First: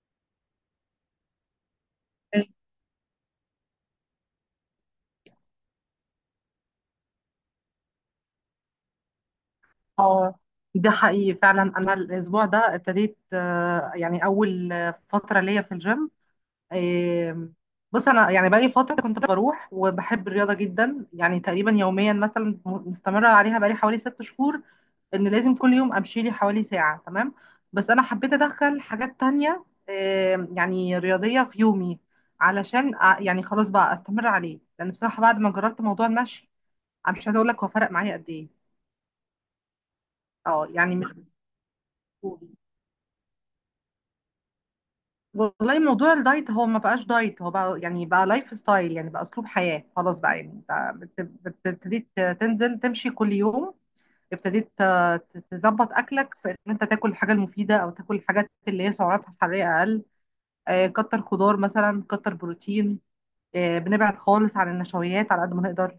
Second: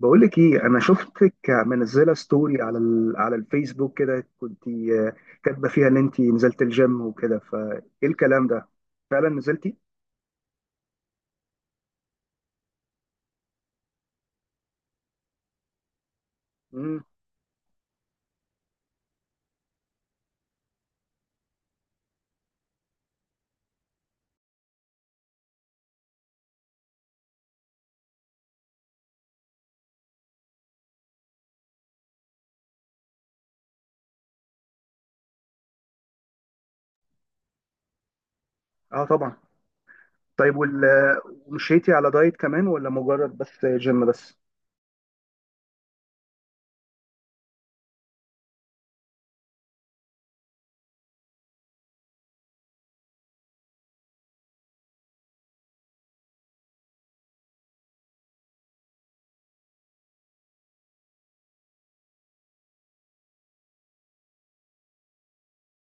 بقول لك ايه، انا شفتك منزله ستوري على الفيسبوك كده، كنت كاتبه فيها ان انت نزلت الجيم وكده. فايه الكلام ده؟ فعلا نزلتي؟ اه ده حقيقي فعلا، انا الاسبوع ده ابتديت، يعني اول فتره ليا في الجيم. امم. آم، بص انا يعني بقالي فتره كنت بروح وبحب الرياضه جدا، يعني تقريبا يوميا مثلا مستمره عليها بقالي حوالي 6 شهور، ان لازم كل يوم امشي لي حوالي ساعه. تمام، بس انا حبيت ادخل حاجات تانية، يعني رياضيه في يومي، علشان يعني خلاص بقى استمر عليه، لان بصراحه بعد ما جربت موضوع المشي، انا مش عايزه اقول لك هو فرق معايا قد ايه. اه، طبعا. طيب اه يعني ومشيتي على دايت مش، كمان ولا مجرد بس جيم بس؟ والله موضوع الدايت هو ما بقاش دايت، هو بقى يعني بقى لايف ستايل، يعني بقى اسلوب حياة، خلاص بقى. يعني انت ابتديت تنزل تمشي كل يوم، ابتديت تظبط اكلك، في ان انت تاكل الحاجة المفيدة او تاكل الحاجات اللي هي سعراتها الحرارية اقل، كتر خضار مثلا، كتر بروتين، بنبعد خالص عن النشويات على قد ما نقدر،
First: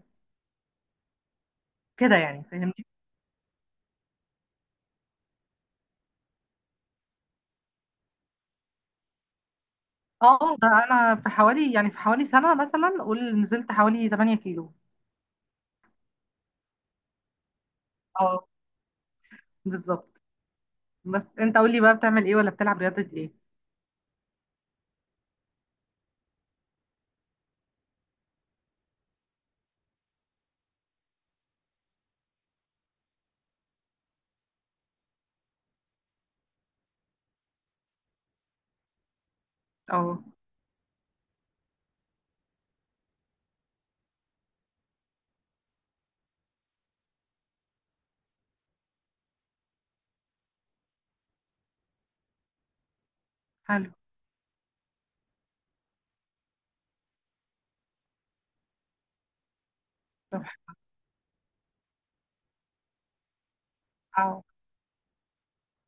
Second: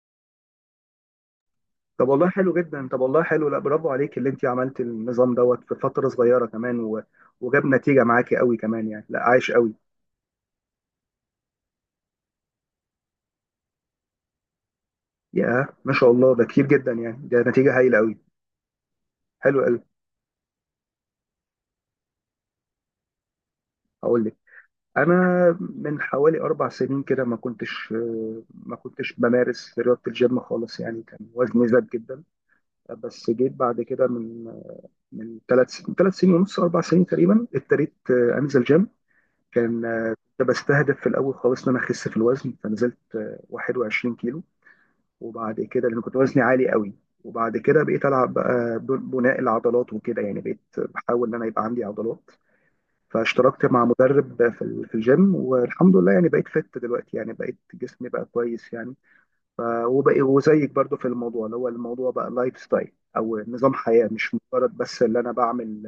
طب كده والله يعني، حلو فاهمني. جدا، طب والله حلو لا برافو عليك اللي انت عملت النظام دوت في فتره صغيره كمان وجاب نتيجه معاكي قوي كمان، يعني لا، عايش قوي. اه ده انا في حوالي، يعني في حوالي سنة مثلا قول، نزلت حوالي 8 كيلو. يا ما شاء الله، ده كتير جدا يعني، ده نتيجه هايله قوي. اه حلو قوي. بالظبط. بس انت قول لي بقى، بتعمل ايه ولا بتلعب رياضة ايه؟ هقول لك. انا من حوالي 4 سنين كده ما كنتش بمارس رياضه الجيم خالص، يعني كان وزني زاد جدا. بس جيت بعد كده، من ثلاث سنين ونص، 4 سنين تقريبا، ابتديت انزل جيم. كان اه. كنت بستهدف في الاول خالص ان انا اخس في الوزن، فنزلت 21 كيلو وبعد كده، لان كنت وزني عالي قوي. وبعد كده بقيت العب بقى بناء العضلات وكده، يعني بقيت بحاول ان انا يبقى عندي عضلات. فاشتركت مع حلو. مدرب في الجيم، والحمد لله يعني بقيت فت دلوقتي، يعني بقيت جسمي بقى كويس يعني. وبقى طب. وزيك برضو في الموضوع، اللي هو الموضوع بقى لايف ستايل، او نظام حياة، مش اه مجرد بس اللي انا بعمل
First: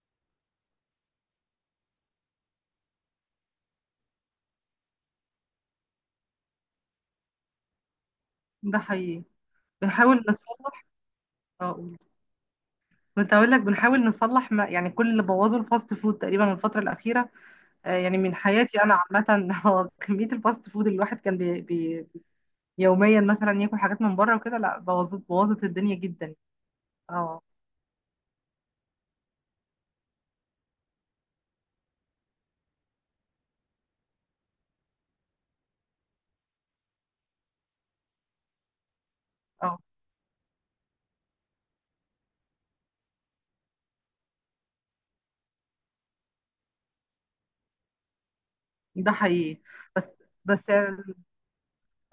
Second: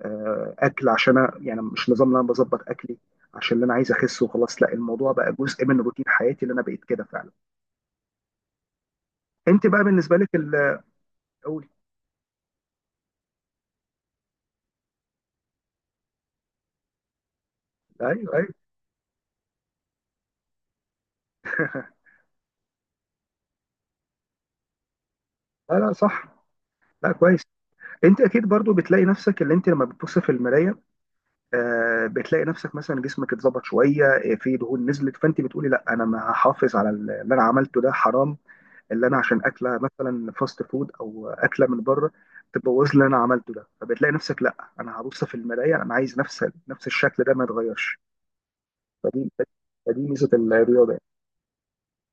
اكل. عشان أنا يعني مش نظام اللي انا بظبط اكلي عشان اللي انا عايز اخس وخلاص، لا، الموضوع بقى جزء من روتين حياتي اللي انا بقيت كده فعلا. ده حقيقي. انت بقى بالنسبة بنحاول لك نصلح. قولي. اه قول. كنت هقول لك بنحاول نصلح ما، يعني كل اللي بوظه الفاست فود تقريبا الفترة الأخيرة، يعني ايوه، من ايوه. حياتي أنا عامة. هو كمية الفاست فود اللي الواحد كان بي يوميا مثلا ياكل حاجات من بره وكده، لا بوظت لا لا، الدنيا صح. جدا. لا، اه. كويس. انت اكيد برضو بتلاقي نفسك، اللي انت لما بتبص في المراية بتلاقي نفسك مثلا جسمك اتظبط شويه، في دهون نزلت، فانت بتقولي لا، انا ما هحافظ على اللي انا عملته، ده حرام اللي انا عشان اه اكله مثلا فاست فود او اكله من بره تبوظ اللي انا عملته ده. فبتلاقي نفسك لا، انا هبص في المرايه، انا عايز نفس الشكل ده ما يتغيرش. ده فدي حقيقي. فدي بس ميزه بس الرياضه يعني.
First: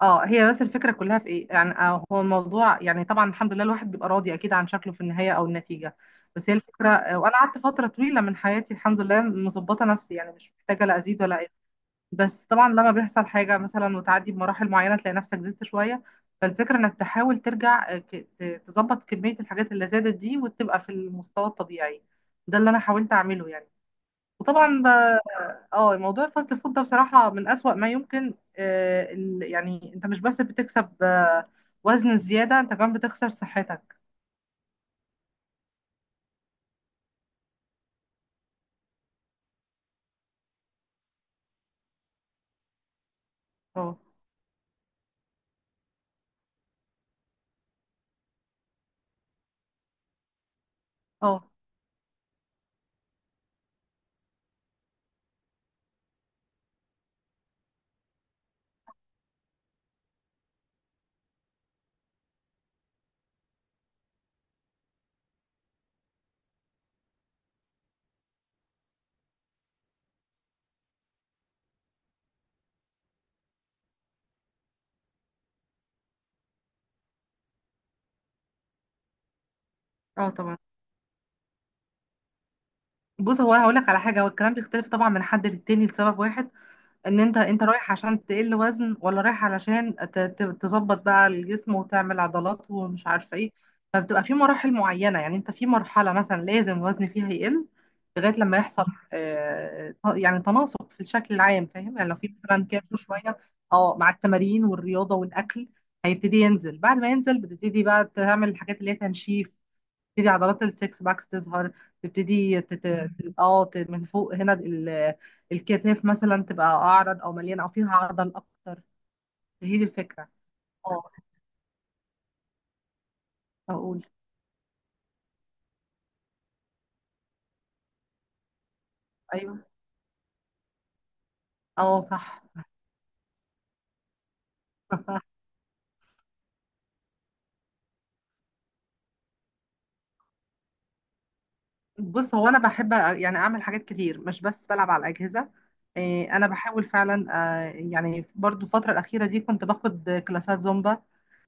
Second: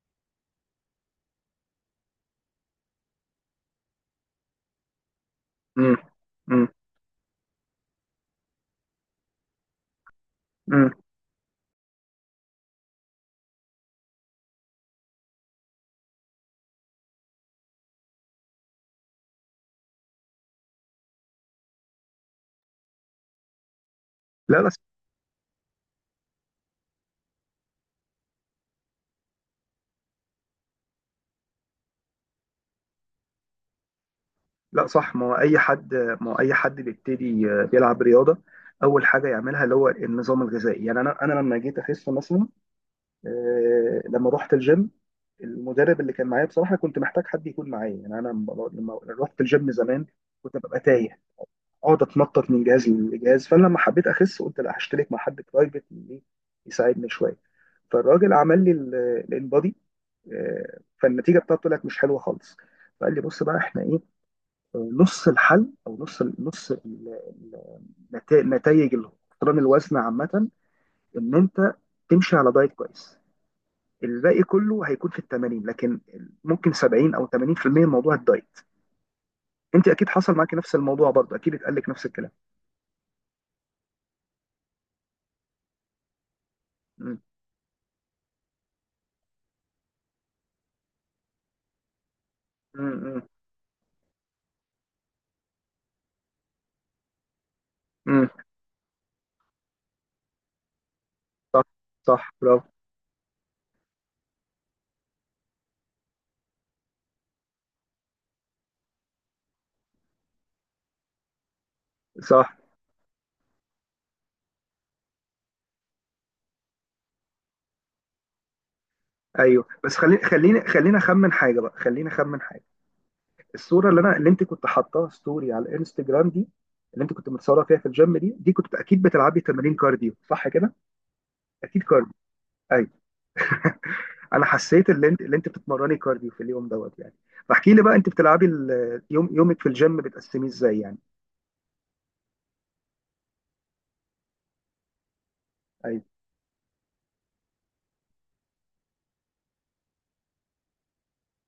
اه هي بس الفكرة كلها في ايه يعني، هو الموضوع، يعني طبعا الحمد لله الواحد بيبقى راضي اكيد عن شكله في النهاية او النتيجة. مم. بس هي مم. الفكرة، وانا قعدت فترة طويلة من حياتي الحمد لله مظبطة نفسي، يعني مش محتاجة مم. لا ازيد ولا اقل. بس طبعا لما بيحصل حاجة مثلا وتعدي بمراحل معينة تلاقي نفسك زدت شوية، فالفكرة انك تحاول ترجع، تظبط كمية الحاجات اللي زادت دي، وتبقى في المستوى الطبيعي. ده اللي انا حاولت اعمله يعني. لا، بس. وطبعا اه، موضوع الفاست فود ده بصراحة من أسوأ ما يمكن، يعني انت مش بس بتكسب، وزن زيادة، انت كمان بتخسر صحتك. لا، صح. ما هو اي حد بيبتدي بيلعب رياضه، اول حاجه يعملها اللي هو النظام الغذائي. يعني انا لما جيت اخس مثلا، اه. لما رحت الجيم، المدرب اللي كان معايا بصراحه كنت محتاج حد يكون معايا. يعني انا لما رحت الجيم زمان كنت ببقى تايه، اه. اقعد اتنطط من جهاز لجهاز، فانا لما حبيت اخس قلت لا، هشترك مع حد برايفت اللي يساعدني شويه. فالراجل عمل لي الانبادي، فالنتيجه بتاعته طلعت مش حلوه خالص. فقال لي بص بقى احنا ايه، نص الحل، او نص نتائج الاقتران الوزن عامه، ان انت تمشي على دايت كويس، الباقي كله هيكون في ال 80، لكن ممكن 70 او 80% من موضوع الدايت. انت اكيد اه حصل معاك طبعا. نفس الموضوع برضه، اكيد اتقال لك نفس الكلام. بص هو انا هقولك على حاجة، هو الكلام بيختلف طبعا من حد للتاني لسبب واحد، ان مم. انت، انت رايح عشان تقل وزن ولا رايح علشان تظبط بقى الجسم وتعمل عضلات ومش مم. عارفه ايه. فبتبقى في مراحل معينه، يعني انت في مرحله مثلا لازم الوزن فيها يقل مم. لغايه لما يحصل، يعني تناسق في الشكل صح. العام، فاهم يعني، لو صح، في مثلا برافو. كيرف شويه. اه، مع التمارين والرياضه والاكل هيبتدي ينزل، بعد ما ينزل بتبتدي بقى تعمل الحاجات اللي هي تنشيف، تبتدي عضلات السكس باكس تظهر. صح. تبتدي تت... مم. اه ت- من فوق هنا، الكتاف مثلا تبقى اعرض، او مليانه، او فيها عضل اكتر. ايوه، هي دي بس خليني الفكره. خليني خليني اه. اخمن حاجه بقى، خليني اخمن حاجه. الصوره اقول. اللي انت كنت حاطاها ستوري على الانستجرام دي، اللي انت كنت متصوره فيها في الجيم دي، كنت اكيد بتلعبي ايوه. تمارين كارديو صح كده؟ اكيد اه كارديو. صح. ايوه. انا حسيت اللي انت بتتمرني كارديو في اليوم دوت يعني. فاحكي لي بقى انت بتلعبي يومك في الجيم بتقسميه ازاي يعني؟ بص هو انا بحب يعني اعمل حاجات كتير، مش بس بلعب على الاجهزه، ايوه. انا بحاول فعلا، يعني برضو الفتره الاخيره دي كنت باخد كلاسات زومبا،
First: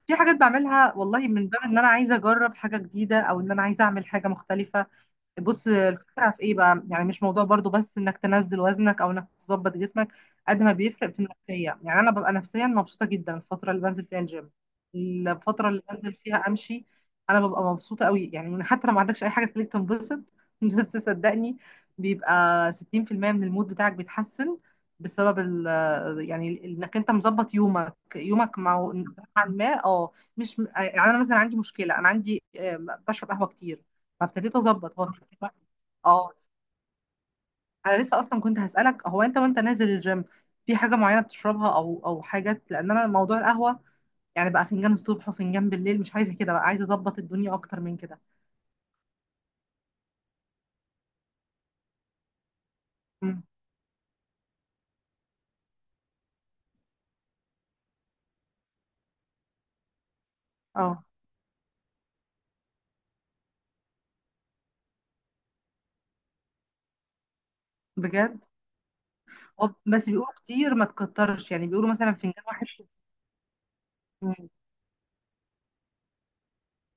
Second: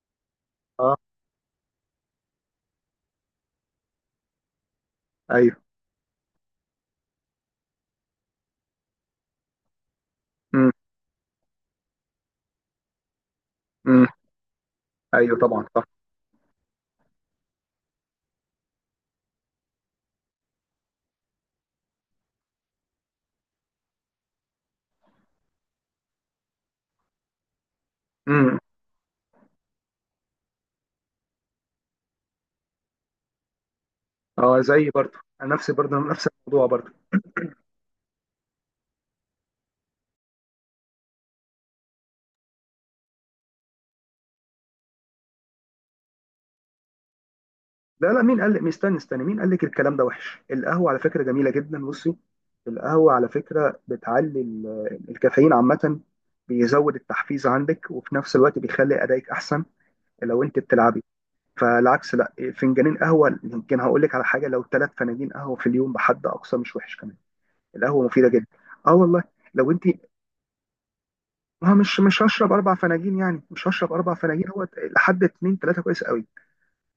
في حاجات بعملها اه، والله من باب ان انا عايزه اجرب حاجه جديده، او ان انا عايزه اعمل حاجه مختلفه. ايوه. بص الفكرة في ايه بقى، يعني مش موضوع برضو بس انك تنزل وزنك او انك تظبط جسمك، قد امم. ما بيفرق في النفسية، يعني انا ببقى نفسيا مبسوطة جدا الفترة اللي بنزل امم. فيها الجيم، ايوه، طبعا، الفترة اللي صح. بنزل فيها امشي، انا ببقى مبسوطة قوي، يعني من حتى لو ما عندكش اي حاجة تخليك تنبسط. بس صدقني، بيبقى 60% من المود بتاعك بيتحسن، بسبب ال، يعني انك انت مظبط يومك امم. يومك مع نوعاً ما، اه. مش يعني، انا مثلا عندي مشكلة، انا عندي، بشرب قهوة كتير، فابتديت اه، زي اظبط، هو برضه في، انا نفسي برضه نفس اه. الموضوع برضه. انا لسه اصلا كنت هسالك، هو انت وانت نازل الجيم في حاجه معينه بتشربها، او حاجات، لان انا موضوع القهوه يعني بقى فنجان الصبح وفنجان بالليل، مش عايزه كده بقى، عايزه اظبط الدنيا اكتر من لا كده. لا، مين قال لك؟ استنى استنى، مين قال لك الكلام ده وحش؟ القهوه على فكره جميله جدا، بصي. القهوه على مم. فكره بتعلي الكافيين عامه، بيزود التحفيز عندك، وفي نفس الوقت بيخلي ادائك احسن لو انت بتلعبي. اه. فالعكس، لا، فنجانين قهوه، يمكن هقول لك على حاجه، لو 3 فناجين قهوه في اليوم بحد اقصى مش وحش كمان. القهوه مفيده بجد. جدا. اه والله. لو انت، بس بيقولوا كتير ما تكترش، يعني ما بيقولوا مش مثلا مش فنجان هشرب واحد. 4 فناجين يعني، مش هشرب 4 فناجين. مم. هو لحد اتنين تلاته كويس قوي،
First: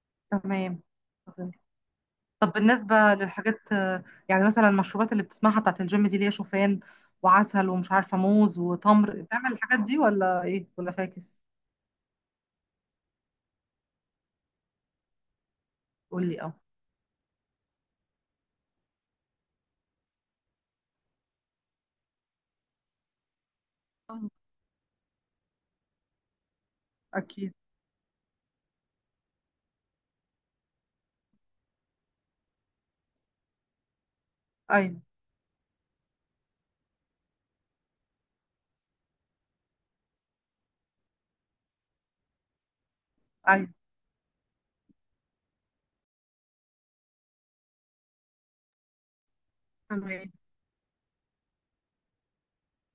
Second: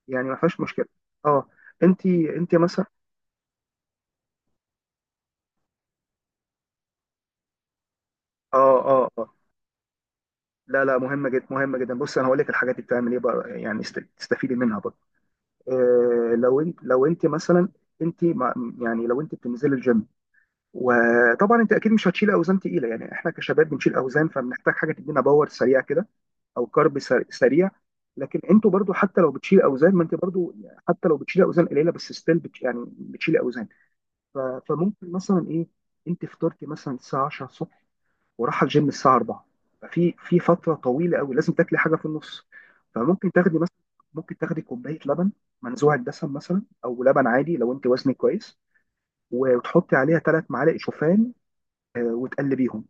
يعني ما فيهاش تمام. مشكله. اه. تمام. انت طب انت مثلا. بالنسبه للحاجات، يعني مثلا المشروبات اللي بتسمعها بتاعت الجيم دي، اللي هي شوفان وعسل ومش عارفه اه، موز اه، وتمر، اه. بتعمل الحاجات دي ولا ايه لا ولا لا، مهمه فاكس؟ جدا، مهمه جدا. بص انا هقول لك الحاجات اللي بتعمل ايه بقى يعني، تستفيدي منها برضه. قول آه، لي. لو انت مثلا، انت يعني لو انت بتنزلي الجيم، وطبعا انت اكيد مش هتشيل اوزان تقيله، يعني احنا كشباب بنشيل آه. اوزان فبنحتاج حاجه تدينا باور سريع كده، او كارب اكيد. سريع. لكن انتوا برضو، حتى لو بتشيل اوزان، ما انت برضو حتى لو بتشيل اوزان قليله بس ستيل بت يعني بتشيل اوزان. ف- ايوه. فممكن مثلا ايه، انت فطرتي مثلا الساعه 10 الصبح، وراح الجيم الساعه 4، ففي فتره طويله قوي لازم تاكلي حاجه في النص. فممكن تاخدي ايوه. مثلا، ممكن تاخدي كوبايه لبن منزوع الدسم مثلا، او لبن عادي لو انت وزنك كويس، وتحطي عليها تمام. 3 معالق شوفان وتقلبيهم.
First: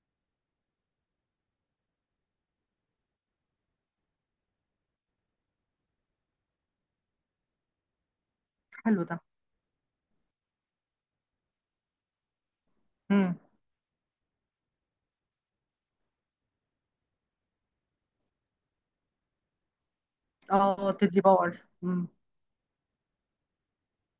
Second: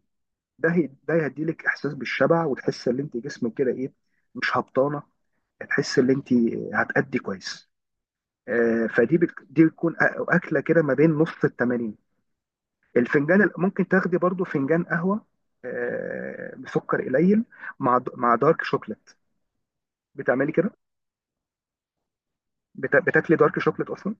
ده هيديلك احساس بالشبع، وتحس ان انت جسمك كده ايه، مش هبطانه، هتحس ان انت هتأدي كويس. آه، حلو ده. فدي دي بتكون اكله كده ما بين نص التمانين. امم. الفنجان ممكن تاخدي برضو فنجان قهوه بسكر قليل، مع دارك شوكليت، بتعملي كده. اه تدي باور. امم. بتاكلي دارك شوكليت اصلا؟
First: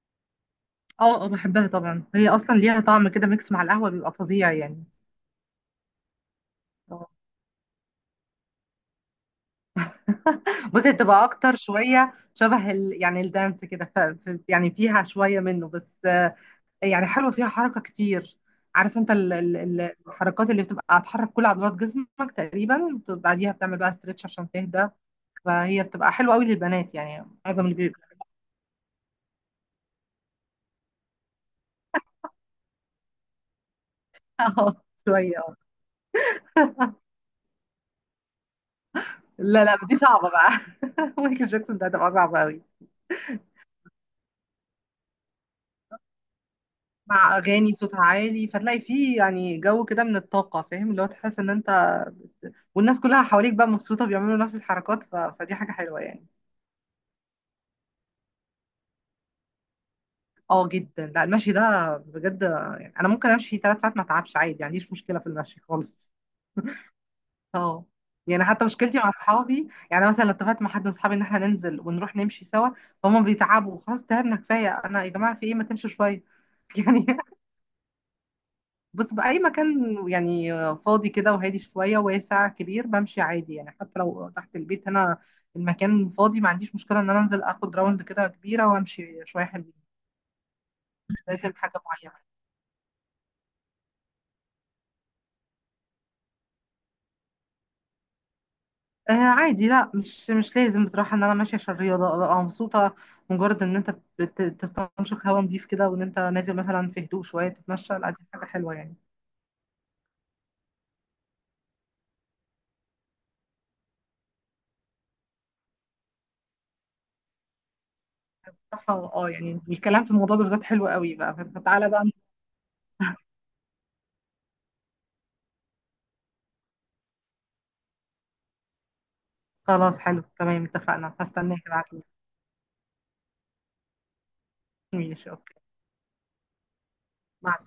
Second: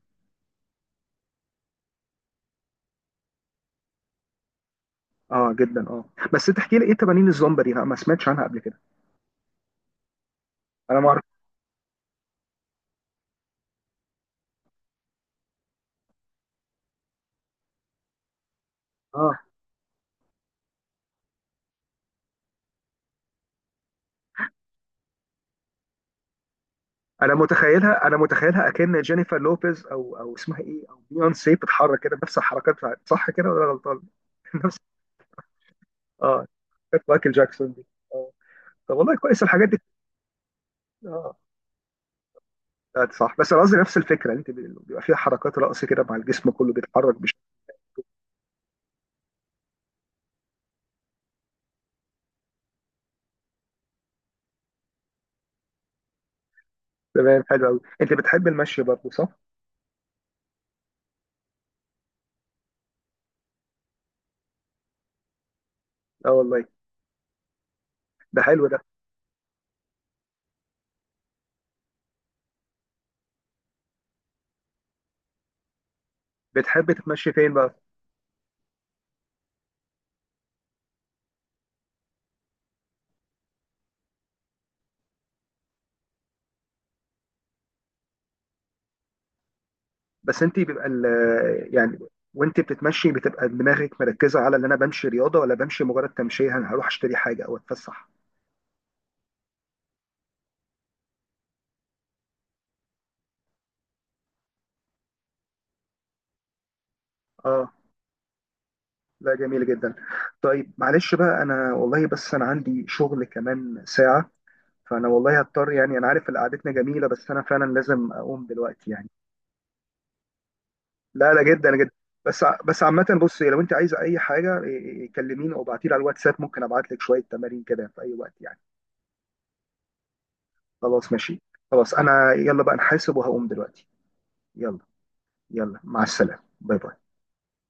اه، اه، بحبها طبعا، هي اصلا ليها طعم كده ميكس مع القهوه بيبقى فظيع يعني. اه جدا، اه. بس تحكي لي ايه آه. تمارين الزومبا دي؟ انا ما سمعتش عنها قبل كده. بصي، انا ما اعرف. بتبقى اكتر شويه شبه يعني الدانس كده، يعني فيها شويه منه، بس يعني حلوه فيها حركه كتير. عارف انت اه. الحركات اللي بتبقى هتحرك كل عضلات جسمك تقريبا، بعديها بتعمل بقى ستريتش عشان تهدى، فهي بتبقى حلوه قوي للبنات، يعني معظم اللي بيبقى. انا متخيلها اكن جينيفر لوبيز، او اسمها ايه، او بيونسي، بتتحرك كده نفس الحركات بتاعت، صح كده ولا أنا غلطان؟ نفس، اه شويه. اه. كانت مايكل جاكسون دي. اه. طب والله كويس لا، الحاجات لا، دي. دي صعبة بقى. اه، مايكل جاكسون ده هتبقى صعبة قوي. آه، صح. بس انا قصدي نفس الفكره، انت بيبقى فيها حركات رقص كده، مع الجسم كله بيتحرك مع بشكل. أغاني صوتها عالي، فتلاقي فيه يعني جو كده من الطاقة، فاهم، اللي هو تحس إن أنت والناس كلها حواليك بقى مبسوطة بيعملوا نفس الحركات، فدي حاجة حلوة يعني. تمام، حلو قوي. انت بتحب المشي برضه صح؟ اه جدا، لا المشي ده بجد، يعني أنا ممكن أمشي 3 ساعات ما أتعبش عادي، ما عنديش مشكلة في المشي خالص. اه والله. اه. ده يعني حتى حلو ده. مشكلتي مع اصحابي، يعني مثلا لو اتفقت مع حد من اصحابي ان احنا ننزل ونروح نمشي سوا، فهم بيتعبوا، خلاص تعبنا كفايه، انا يا جماعه في ايه ما تمشوا شويه. بتحب يعني تتمشي فين بقى؟ بص، بأي مكان يعني، فاضي كده وهادي شوية واسع كبير، بمشي عادي، يعني حتى لو تحت البيت هنا المكان فاضي، ما عنديش مشكلة إن أنا أنزل آخد راوند كده كبيرة وأمشي شوية حلوين. بس انت بيبقى مش لازم حاجة يعني، معينة. وانت بتتمشي بتبقى دماغك مركزه على ان انا بمشي رياضه، ولا بمشي مجرد تمشيه، انا هروح اشتري حاجه او اتفسح؟ آه. عادي، لا، مش مش لازم بصراحة إن أنا ماشية عشان الرياضة أبقى مبسوطة، مجرد إن أنت بتستنشق هوا نضيف كده، وإن أنت نازل مثلا في هدوء شوية اه. تتمشى، لا دي حاجة حلوة يعني. لا، جميل جدا. طيب معلش بقى، انا والله بس انا عندي شغل كمان ساعة، فانا والله هضطر، يعني انا عارف ان قعدتنا جميلة، بس انا فعلا لازم اقوم دلوقتي يعني. بصراحة اه، يعني الكلام في الموضوع ده بالذات حلو قوي لا بقى، لا، جدا فتعالى جدا. بقى. بس عامة، بص لو انت عايزة اي حاجة، إيه، إيه، كلميني او ابعتيلي على الواتساب، ممكن ابعت لك شوية تمارين كده في اي وقت يعني. خلاص، حلو، تمام، خلاص، اتفقنا، ماشي. هستناك خلاص، ابعتلي. انا يلا بقى نحاسب وهقوم دلوقتي. يلا. ماشي اوكي. يلا، مع السلامة. باي باي. مع